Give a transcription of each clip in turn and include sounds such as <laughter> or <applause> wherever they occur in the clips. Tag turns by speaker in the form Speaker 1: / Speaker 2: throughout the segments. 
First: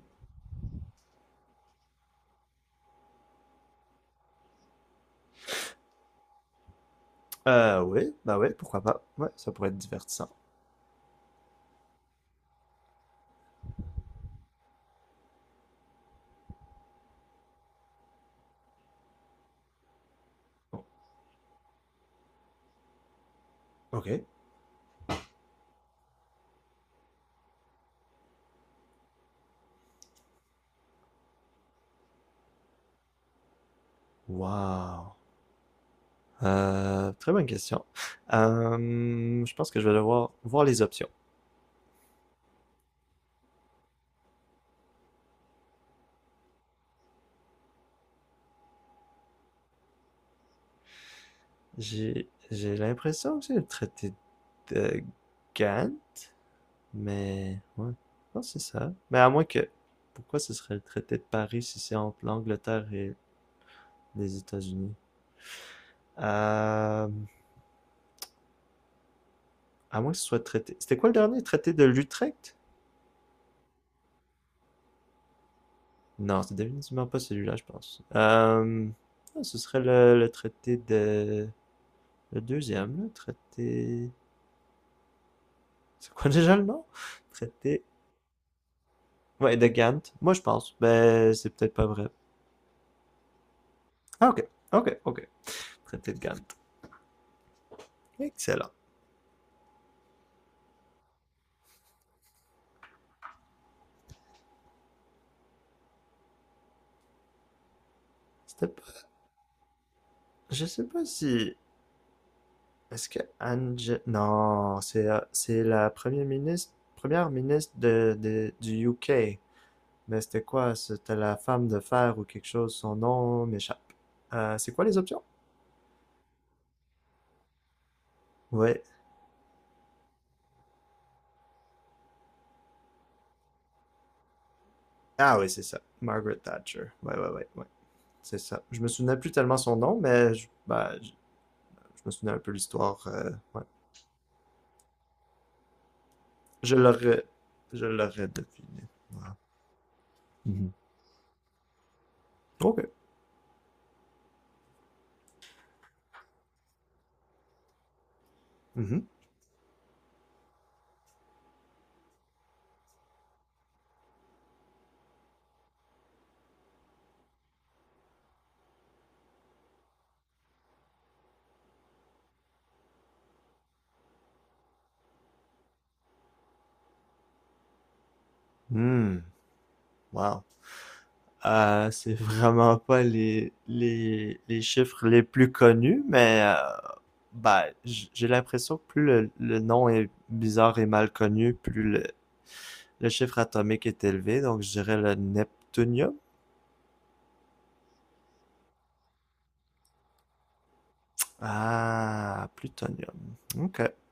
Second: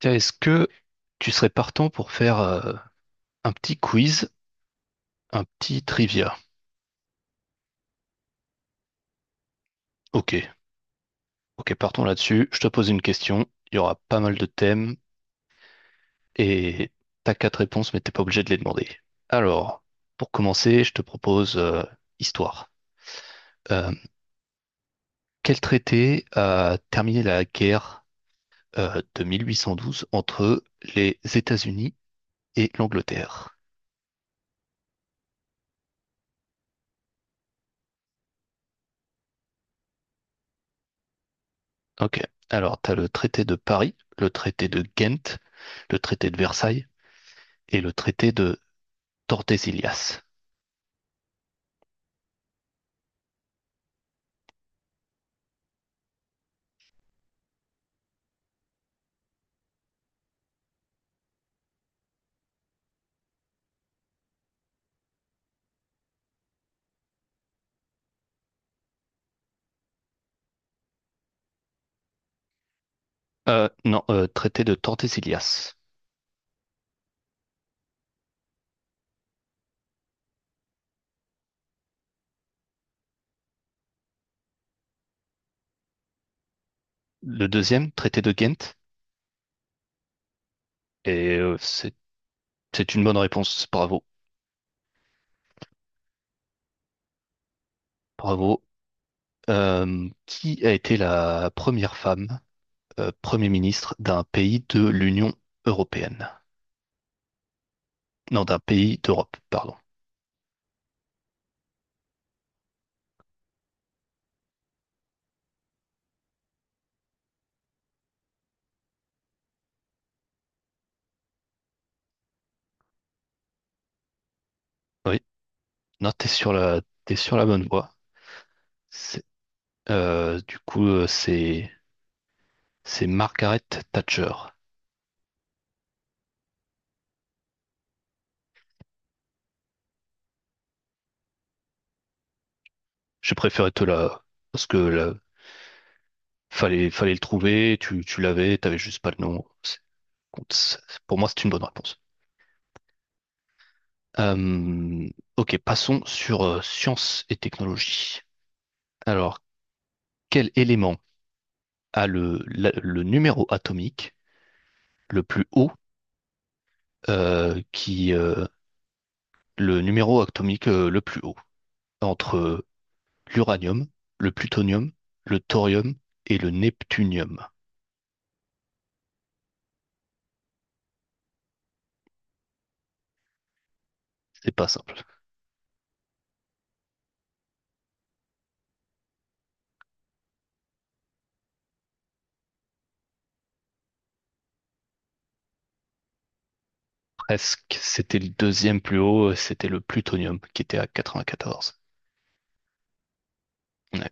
Speaker 1: Tiens, est-ce que tu serais partant pour faire un petit quiz, un petit trivia?
Speaker 2: Oui, bah oui, pourquoi pas. Ouais, ça pourrait être divertissant.
Speaker 1: Ok, ok, partons là-dessus. Je te pose une question. Il y aura pas mal de thèmes et t'as quatre réponses, mais t'es pas obligé de les demander. Alors, pour
Speaker 2: Oh,
Speaker 1: commencer, je te propose histoire. Euh,
Speaker 2: ok.
Speaker 1: quel traité a terminé la guerre de 1812 entre les États-Unis et l'Angleterre?
Speaker 2: Wow. Très bonne question. Je pense que je vais devoir voir les options.
Speaker 1: Ok, alors t'as le traité de Paris, le traité de Ghent, le traité de Versailles, et le traité de Tordesillas.
Speaker 2: J'ai l'impression que c'est le traité de Gann, mais ouais, je pense que c'est ça. Mais à moins que, pourquoi ce serait le traité de Paris si c'est entre l'Angleterre et les États-Unis? Euh, à moins que ce soit le traité. C'était quoi le dernier? Traité de L'Utrecht?
Speaker 1: Non, traité de Tordesillas.
Speaker 2: Non, c'est définitivement pas celui-là, je pense. Ah, ce serait le traité de... Le deuxième, le traité... C'est quoi déjà le nom?
Speaker 1: Le
Speaker 2: Traité...
Speaker 1: deuxième, traité de Ghent.
Speaker 2: Ouais, de Gand. Moi, je pense. Ben,
Speaker 1: Et
Speaker 2: c'est peut-être pas vrai.
Speaker 1: c'est une bonne réponse. Bravo.
Speaker 2: Ah, ok. Ok, ok. Traité de Gand.
Speaker 1: Bravo.
Speaker 2: Excellent.
Speaker 1: Qui a été la première femme Premier ministre d'un pays de l'Union européenne. Non, d'un
Speaker 2: C'était pas...
Speaker 1: pays d'Europe, pardon.
Speaker 2: Je sais pas si... Est-ce que Ange... Non, c'est la première ministre... Première ministre du UK. Mais c'était quoi? C'était la femme de fer ou quelque chose. Son nom m'échappe. C'est quoi les
Speaker 1: Oui,
Speaker 2: options?
Speaker 1: non, t'es sur la bonne voie.
Speaker 2: Ouais.
Speaker 1: C'est- du coup, c'est Margaret Thatcher.
Speaker 2: Ah oui, c'est ça. Margaret Thatcher. Ouais, ouais, ouais, ouais. C'est ça. Je me souvenais plus tellement son nom, mais bah, je me souvenais un peu l'histoire. euh,
Speaker 1: Je
Speaker 2: ouais.
Speaker 1: préférais te la, parce que la,
Speaker 2: Je
Speaker 1: fallait, fallait le
Speaker 2: l'aurais.
Speaker 1: trouver,
Speaker 2: Je
Speaker 1: tu
Speaker 2: l'aurais
Speaker 1: l'avais, t'avais
Speaker 2: deviné.
Speaker 1: juste pas
Speaker 2: Wow.
Speaker 1: le nom.
Speaker 2: Mhm.
Speaker 1: C'est- Pour moi, c'est une bonne réponse.
Speaker 2: OK.
Speaker 1: Euh, ok, passons sur sciences et technologies.
Speaker 2: Mhm.
Speaker 1: Alors, quel élément a le numéro atomique le plus haut, euh, qui, euh, le numéro atomique le plus haut, entre l'uranium, le plutonium, le thorium et le neptunium?
Speaker 2: Hmm. Wow. C'est vraiment pas les, les,
Speaker 1: C'est
Speaker 2: les
Speaker 1: pas simple.
Speaker 2: chiffres les plus connus, mais bah, j'ai l'impression que plus le nom est bizarre et mal connu, plus le chiffre atomique est élevé. Donc, je dirais le neptunium.
Speaker 1: Presque, c'était le deuxième plus haut, c'était le plutonium qui était à 94.
Speaker 2: Ah, plutonium. Ok.
Speaker 1: Ouais.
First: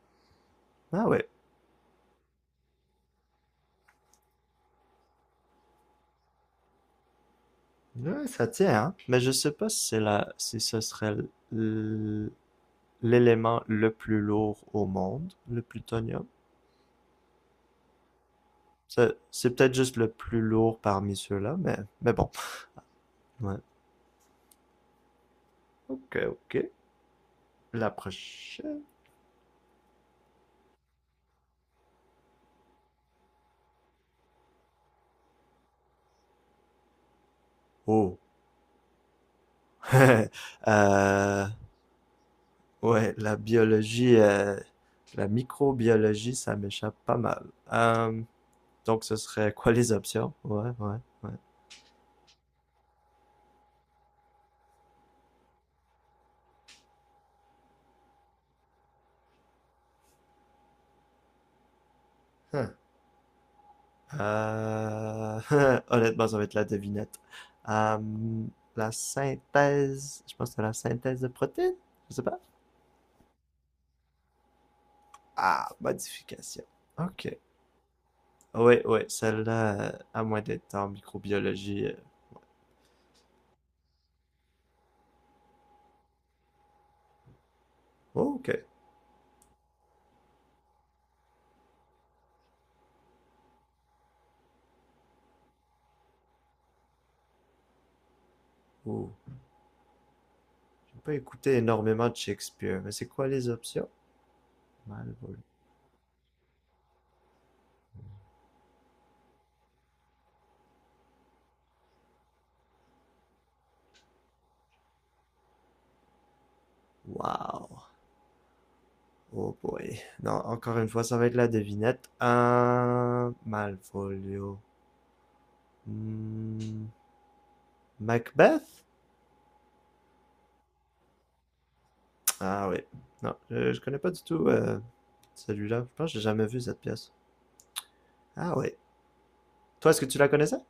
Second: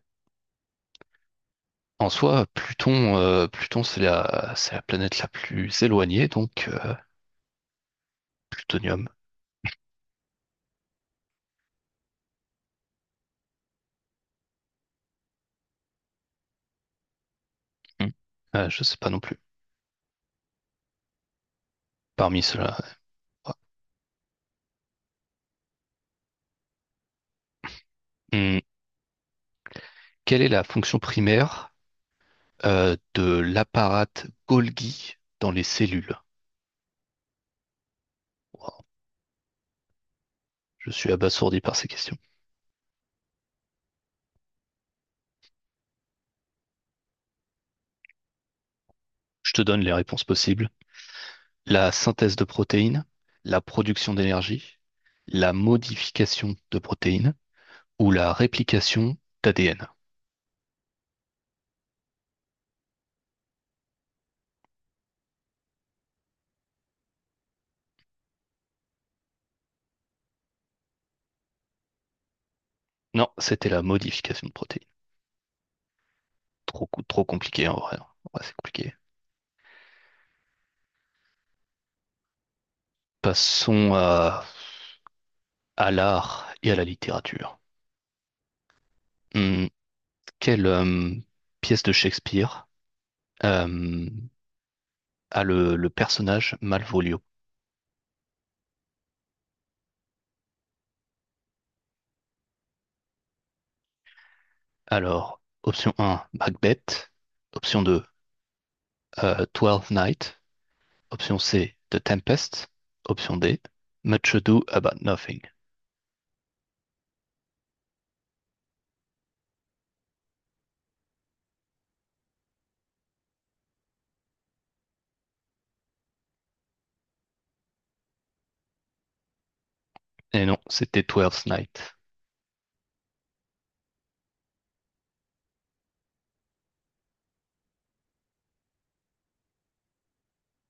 Speaker 2: Ah ouais.
Speaker 1: En soi, Pluton, c'est c'est la planète la plus éloignée, donc
Speaker 2: Ouais, ça tient, hein.
Speaker 1: plutonium.
Speaker 2: Mais je sais pas si c'est la, si ce serait l- l'élément le plus lourd au monde, le plutonium.
Speaker 1: Hmm. Je sais pas non plus.
Speaker 2: C'est peut-être juste le plus lourd parmi ceux-là, mais bon.
Speaker 1: Parmi ceux-là. Ouais.
Speaker 2: Ouais. Ok, ok. La
Speaker 1: Hmm.
Speaker 2: prochaine.
Speaker 1: Quelle est la fonction primaire de l'apparate Golgi dans les cellules?
Speaker 2: Oh.
Speaker 1: Wow,
Speaker 2: <laughs>
Speaker 1: je suis
Speaker 2: Euh,
Speaker 1: abasourdi par ces questions.
Speaker 2: ouais, la biologie, la microbiologie, ça m'échappe pas mal. Euh, donc ce serait
Speaker 1: Je te
Speaker 2: quoi
Speaker 1: donne
Speaker 2: les
Speaker 1: les réponses
Speaker 2: options?
Speaker 1: possibles.
Speaker 2: Ouais, ouais,
Speaker 1: La synthèse de protéines, la production d'énergie, la modification de protéines ou la réplication d'ADN.
Speaker 2: ouais. Euh, <laughs> Honnêtement, ça va être la devinette. Euh, la synthèse, je pense que c'est la synthèse de protéines, je sais pas.
Speaker 1: Non, c'était la modification de protéines.
Speaker 2: Ah, modification.
Speaker 1: Trop
Speaker 2: Ok.
Speaker 1: compliqué en vrai. En C'est
Speaker 2: Oui,
Speaker 1: compliqué.
Speaker 2: oui, celle-là, à moins d'être en microbiologie.
Speaker 1: Passons à l'art et à la littérature.
Speaker 2: Oh, ok.
Speaker 1: Hum, quelle pièce de Shakespeare euh, a le personnage Malvolio?
Speaker 2: Oh, j'ai pas écouté énormément de Shakespeare, mais c'est quoi les options? Malvolu.
Speaker 1: Alors, option un, Macbeth. Option 2, Twelfth Night. Option C, The Tempest. Option D, Much Ado About Nothing.
Speaker 2: Wow. Oh boy. Non, encore une fois, ça va être la devinette. Malvolio. Hmm, Macbeth?
Speaker 1: Et non, c'était Twelfth Night.
Speaker 2: Ah oui. Non, je connais pas du tout celui-là. Je pense que j'ai jamais vu cette pièce. Ah oui. Toi, est-ce que tu la connaissais?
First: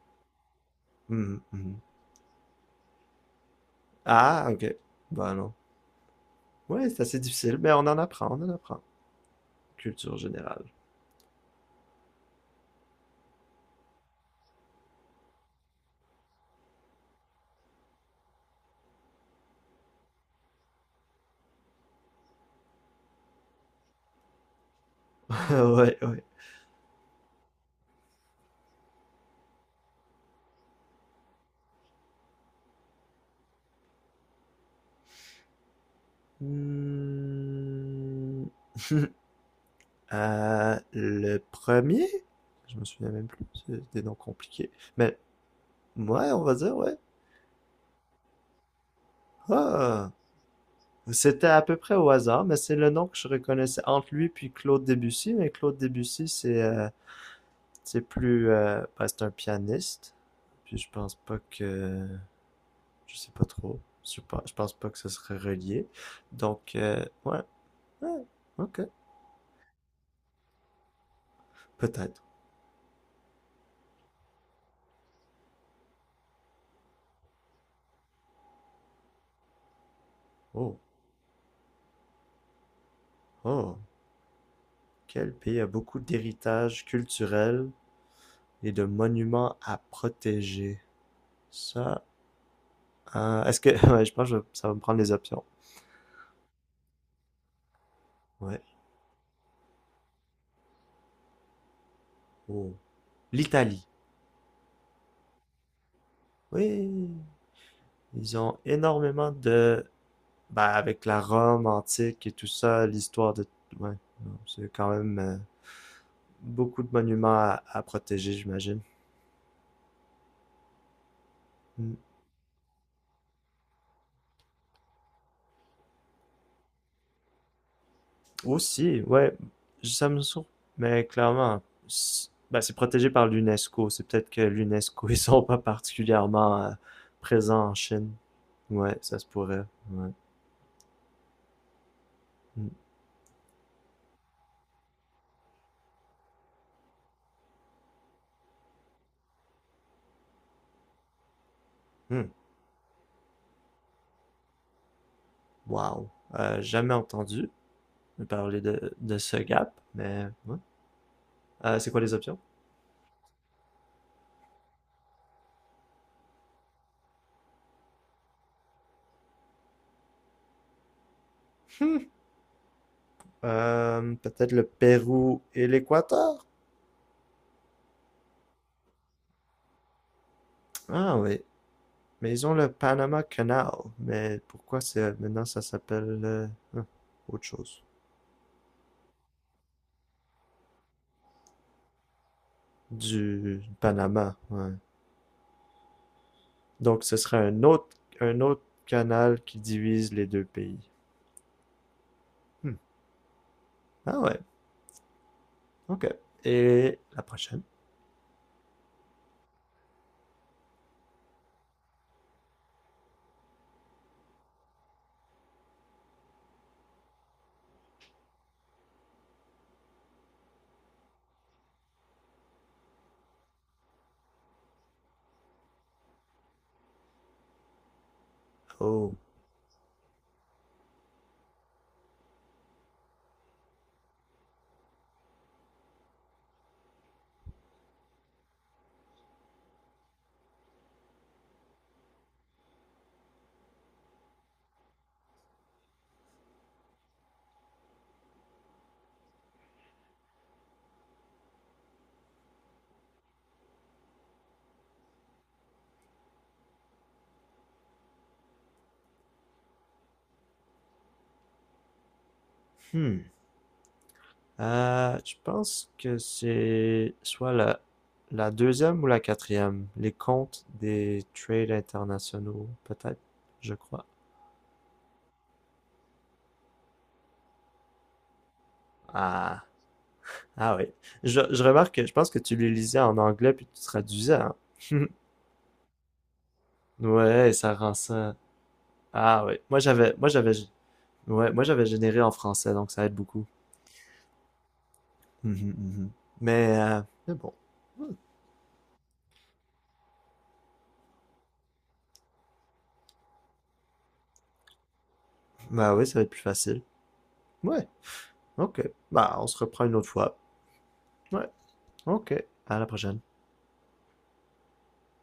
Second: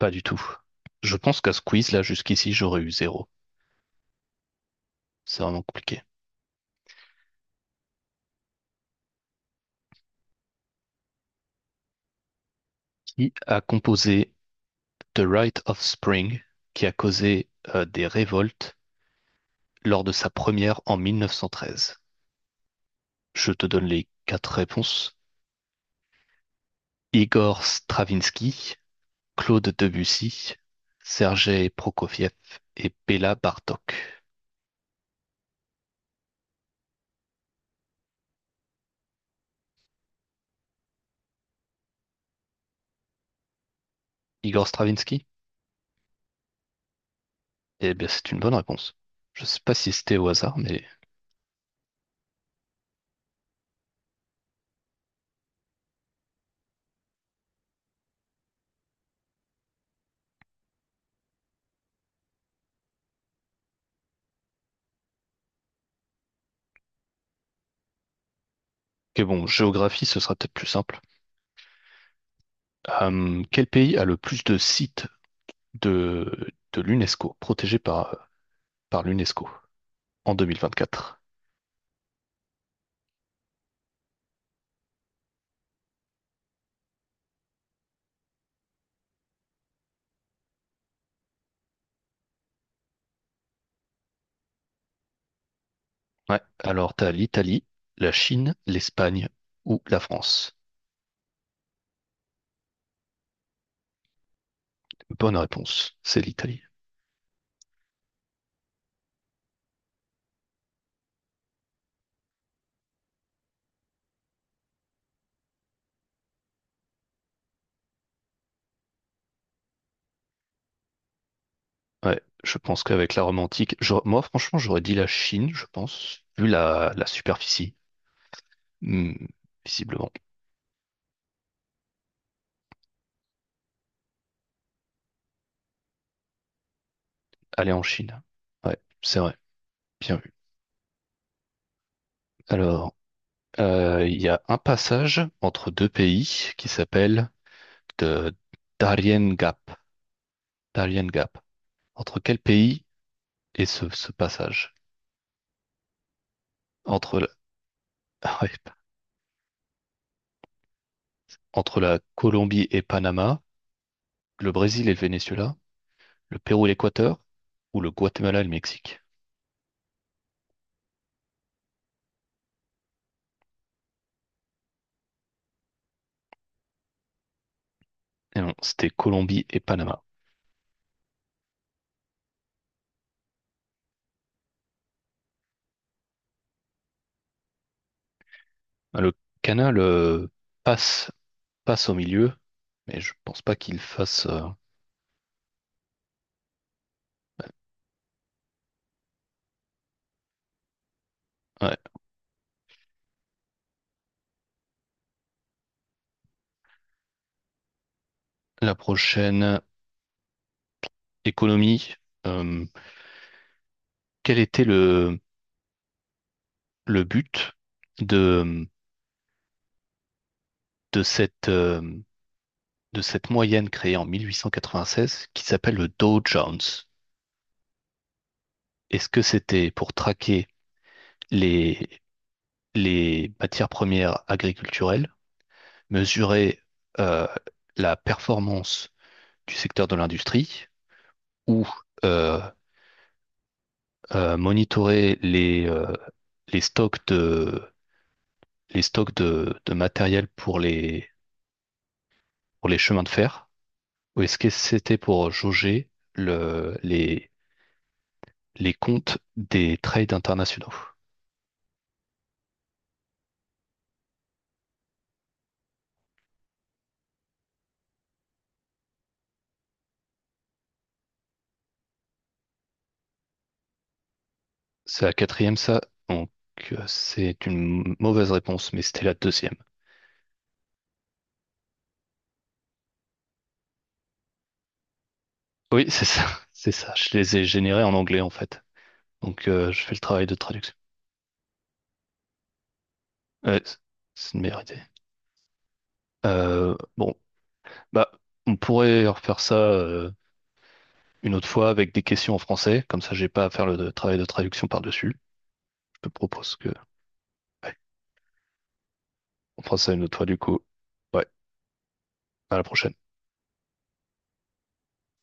Speaker 1: Pas du tout. Je pense
Speaker 2: Mhm,
Speaker 1: qu'à ce
Speaker 2: mhm.
Speaker 1: quiz, là, jusqu'ici, j'aurais eu zéro.
Speaker 2: Ah, ok. Bah
Speaker 1: C'est
Speaker 2: non.
Speaker 1: vraiment compliqué.
Speaker 2: Ouais, c'est assez difficile, mais on en apprend, on en apprend. Culture générale.
Speaker 1: Qui a composé The Rite of Spring, qui a causé des révoltes lors de sa première en 1913? Je te donne les quatre réponses.
Speaker 2: <laughs> Ouais, ouais.
Speaker 1: Igor Stravinsky, Claude Debussy, Sergei Prokofiev et Béla Bartok.
Speaker 2: Hmm. <laughs> Le premier? Je me souviens même plus. C'est des noms
Speaker 1: Igor
Speaker 2: compliqués. Mais
Speaker 1: Stravinsky?
Speaker 2: ouais, on va dire, ouais.
Speaker 1: Eh bien, c'est une bonne réponse. Je sais pas si
Speaker 2: Ah!
Speaker 1: c'était au hasard, mais...
Speaker 2: C'était à peu près au hasard, mais c'est le nom que je reconnaissais entre lui puis Claude Debussy. Mais Claude Debussy, c'est plus... ben, c'est un pianiste. Puis je pense pas que... Je sais pas trop. Je pense pas que ce serait relié. Donc, ouais. Ouais. Ok.
Speaker 1: Ok, bon, géographie, ce sera peut-être plus simple.
Speaker 2: Peut-être.
Speaker 1: Quel pays a le plus de sites de l'UNESCO, protégés par, par l'UNESCO en deux mille
Speaker 2: Oh.
Speaker 1: vingt-quatre.
Speaker 2: Oh. Quel pays a beaucoup d'héritage culturel et de monuments à protéger? Ça... est-ce que... <laughs> Ouais, je pense que ça va me prendre les options.
Speaker 1: Ouais, alors t'as l'Italie, la Chine,
Speaker 2: Ouais.
Speaker 1: l'Espagne ou la France.
Speaker 2: Oh. L'Italie.
Speaker 1: Bonne réponse, c'est l'Italie.
Speaker 2: Oui, ils ont énormément de... Ben, avec la Rome antique et tout ça, l'histoire de... Ouais, non, c'est quand même beaucoup de monuments à protéger, j'imagine. Mm.
Speaker 1: Ouais, je pense qu'avec la Rome antique, moi franchement j'aurais dit la Chine, je pense, vu la superficie,
Speaker 2: Aussi,
Speaker 1: hmm,
Speaker 2: ouais, ça
Speaker 1: visiblement.
Speaker 2: me sur... Mais clairement, c'est ben, c'est protégé par l'UNESCO. C'est peut-être que l'UNESCO, ils sont pas particulièrement présents
Speaker 1: Aller
Speaker 2: en
Speaker 1: en
Speaker 2: Chine.
Speaker 1: Chine. Ouais,
Speaker 2: Ouais, ça
Speaker 1: c'est
Speaker 2: se
Speaker 1: vrai,
Speaker 2: pourrait. Ouais.
Speaker 1: bien vu.
Speaker 2: Mm.
Speaker 1: Alors, il y a un passage entre deux pays qui s'appelle de Darien Gap. Darien Gap. Entre
Speaker 2: Mm.
Speaker 1: quel pays est ce passage?
Speaker 2: Wow. Jamais
Speaker 1: Entre la,
Speaker 2: entendu
Speaker 1: <laughs> ouais,
Speaker 2: parler de ce gap, mais ouais.
Speaker 1: entre
Speaker 2: C'est quoi
Speaker 1: la
Speaker 2: les options?
Speaker 1: Colombie et Panama, le Brésil et le Venezuela, le Pérou et l'Équateur ou le Guatemala et le Mexique?
Speaker 2: Peut-être le Pérou et l'Équateur?
Speaker 1: Et non, c'était Colombie et Panama.
Speaker 2: Ah oui. Mais ils ont le Panama Canal. Mais pourquoi c'est maintenant ça s'appelle hein, autre chose?
Speaker 1: Ah, le canal passe, passe au milieu, mais je pense pas
Speaker 2: Du
Speaker 1: qu'il fasse.
Speaker 2: Panama, ouais. Donc ce serait un autre canal qui divise les deux pays.
Speaker 1: Ouais.
Speaker 2: Hmm. Ah ouais, ok. Et la prochaine?
Speaker 1: La prochaine, économie. euh, Quel était le but de, de cette, euh, de cette moyenne créée en 1896 qui s'appelle le Dow Jones. Est-ce
Speaker 2: Oh.
Speaker 1: que c'était pour traquer les, les matières premières agriculturelles, mesurer euh, la performance du secteur de l'industrie ou euh, monitorer les stocks les stocks de matériel pour pour les chemins de fer? Ou est-ce que c'était pour jauger le, les, les comptes des trades internationaux.
Speaker 2: Hmm. Je pense que c'est soit la deuxième ou la quatrième. Les comptes des trades internationaux, peut-être, je crois.
Speaker 1: C'est la quatrième, ça. Donc, c'est une mauvaise réponse, mais c'était la deuxième.
Speaker 2: Ah, ah oui. Je remarque que je pense que tu les lisais en anglais puis tu traduisais, hein. <laughs>
Speaker 1: Oui, c'est ça. <laughs> C'est ça. Je les ai
Speaker 2: Ouais, ça
Speaker 1: générés
Speaker 2: rend
Speaker 1: en anglais, en
Speaker 2: ça.
Speaker 1: fait.
Speaker 2: Ah
Speaker 1: Donc,
Speaker 2: oui.
Speaker 1: je fais le travail de traduction.
Speaker 2: Ouais, moi j'avais généré en français, donc ça aide beaucoup.
Speaker 1: Ouais, c'est c'est une meilleure idée.
Speaker 2: Mhm, mhm. Mais, euh,
Speaker 1: Bon,
Speaker 2: mais bon.
Speaker 1: bah,
Speaker 2: Mmh.
Speaker 1: on pourrait refaire ça. Une autre fois avec des questions en français. Comme ça, j'ai pas à faire le travail de traduction par-dessus.
Speaker 2: Bah
Speaker 1: Je
Speaker 2: oui,
Speaker 1: te
Speaker 2: ça va être plus
Speaker 1: propose que,
Speaker 2: facile.
Speaker 1: ouais,
Speaker 2: Ouais, ok. Bah, on se
Speaker 1: on fera
Speaker 2: reprend
Speaker 1: ça
Speaker 2: une
Speaker 1: une
Speaker 2: autre
Speaker 1: autre fois
Speaker 2: fois.
Speaker 1: du coup. Ouais,
Speaker 2: Ouais, ok.
Speaker 1: à la
Speaker 2: À la
Speaker 1: prochaine.
Speaker 2: prochaine.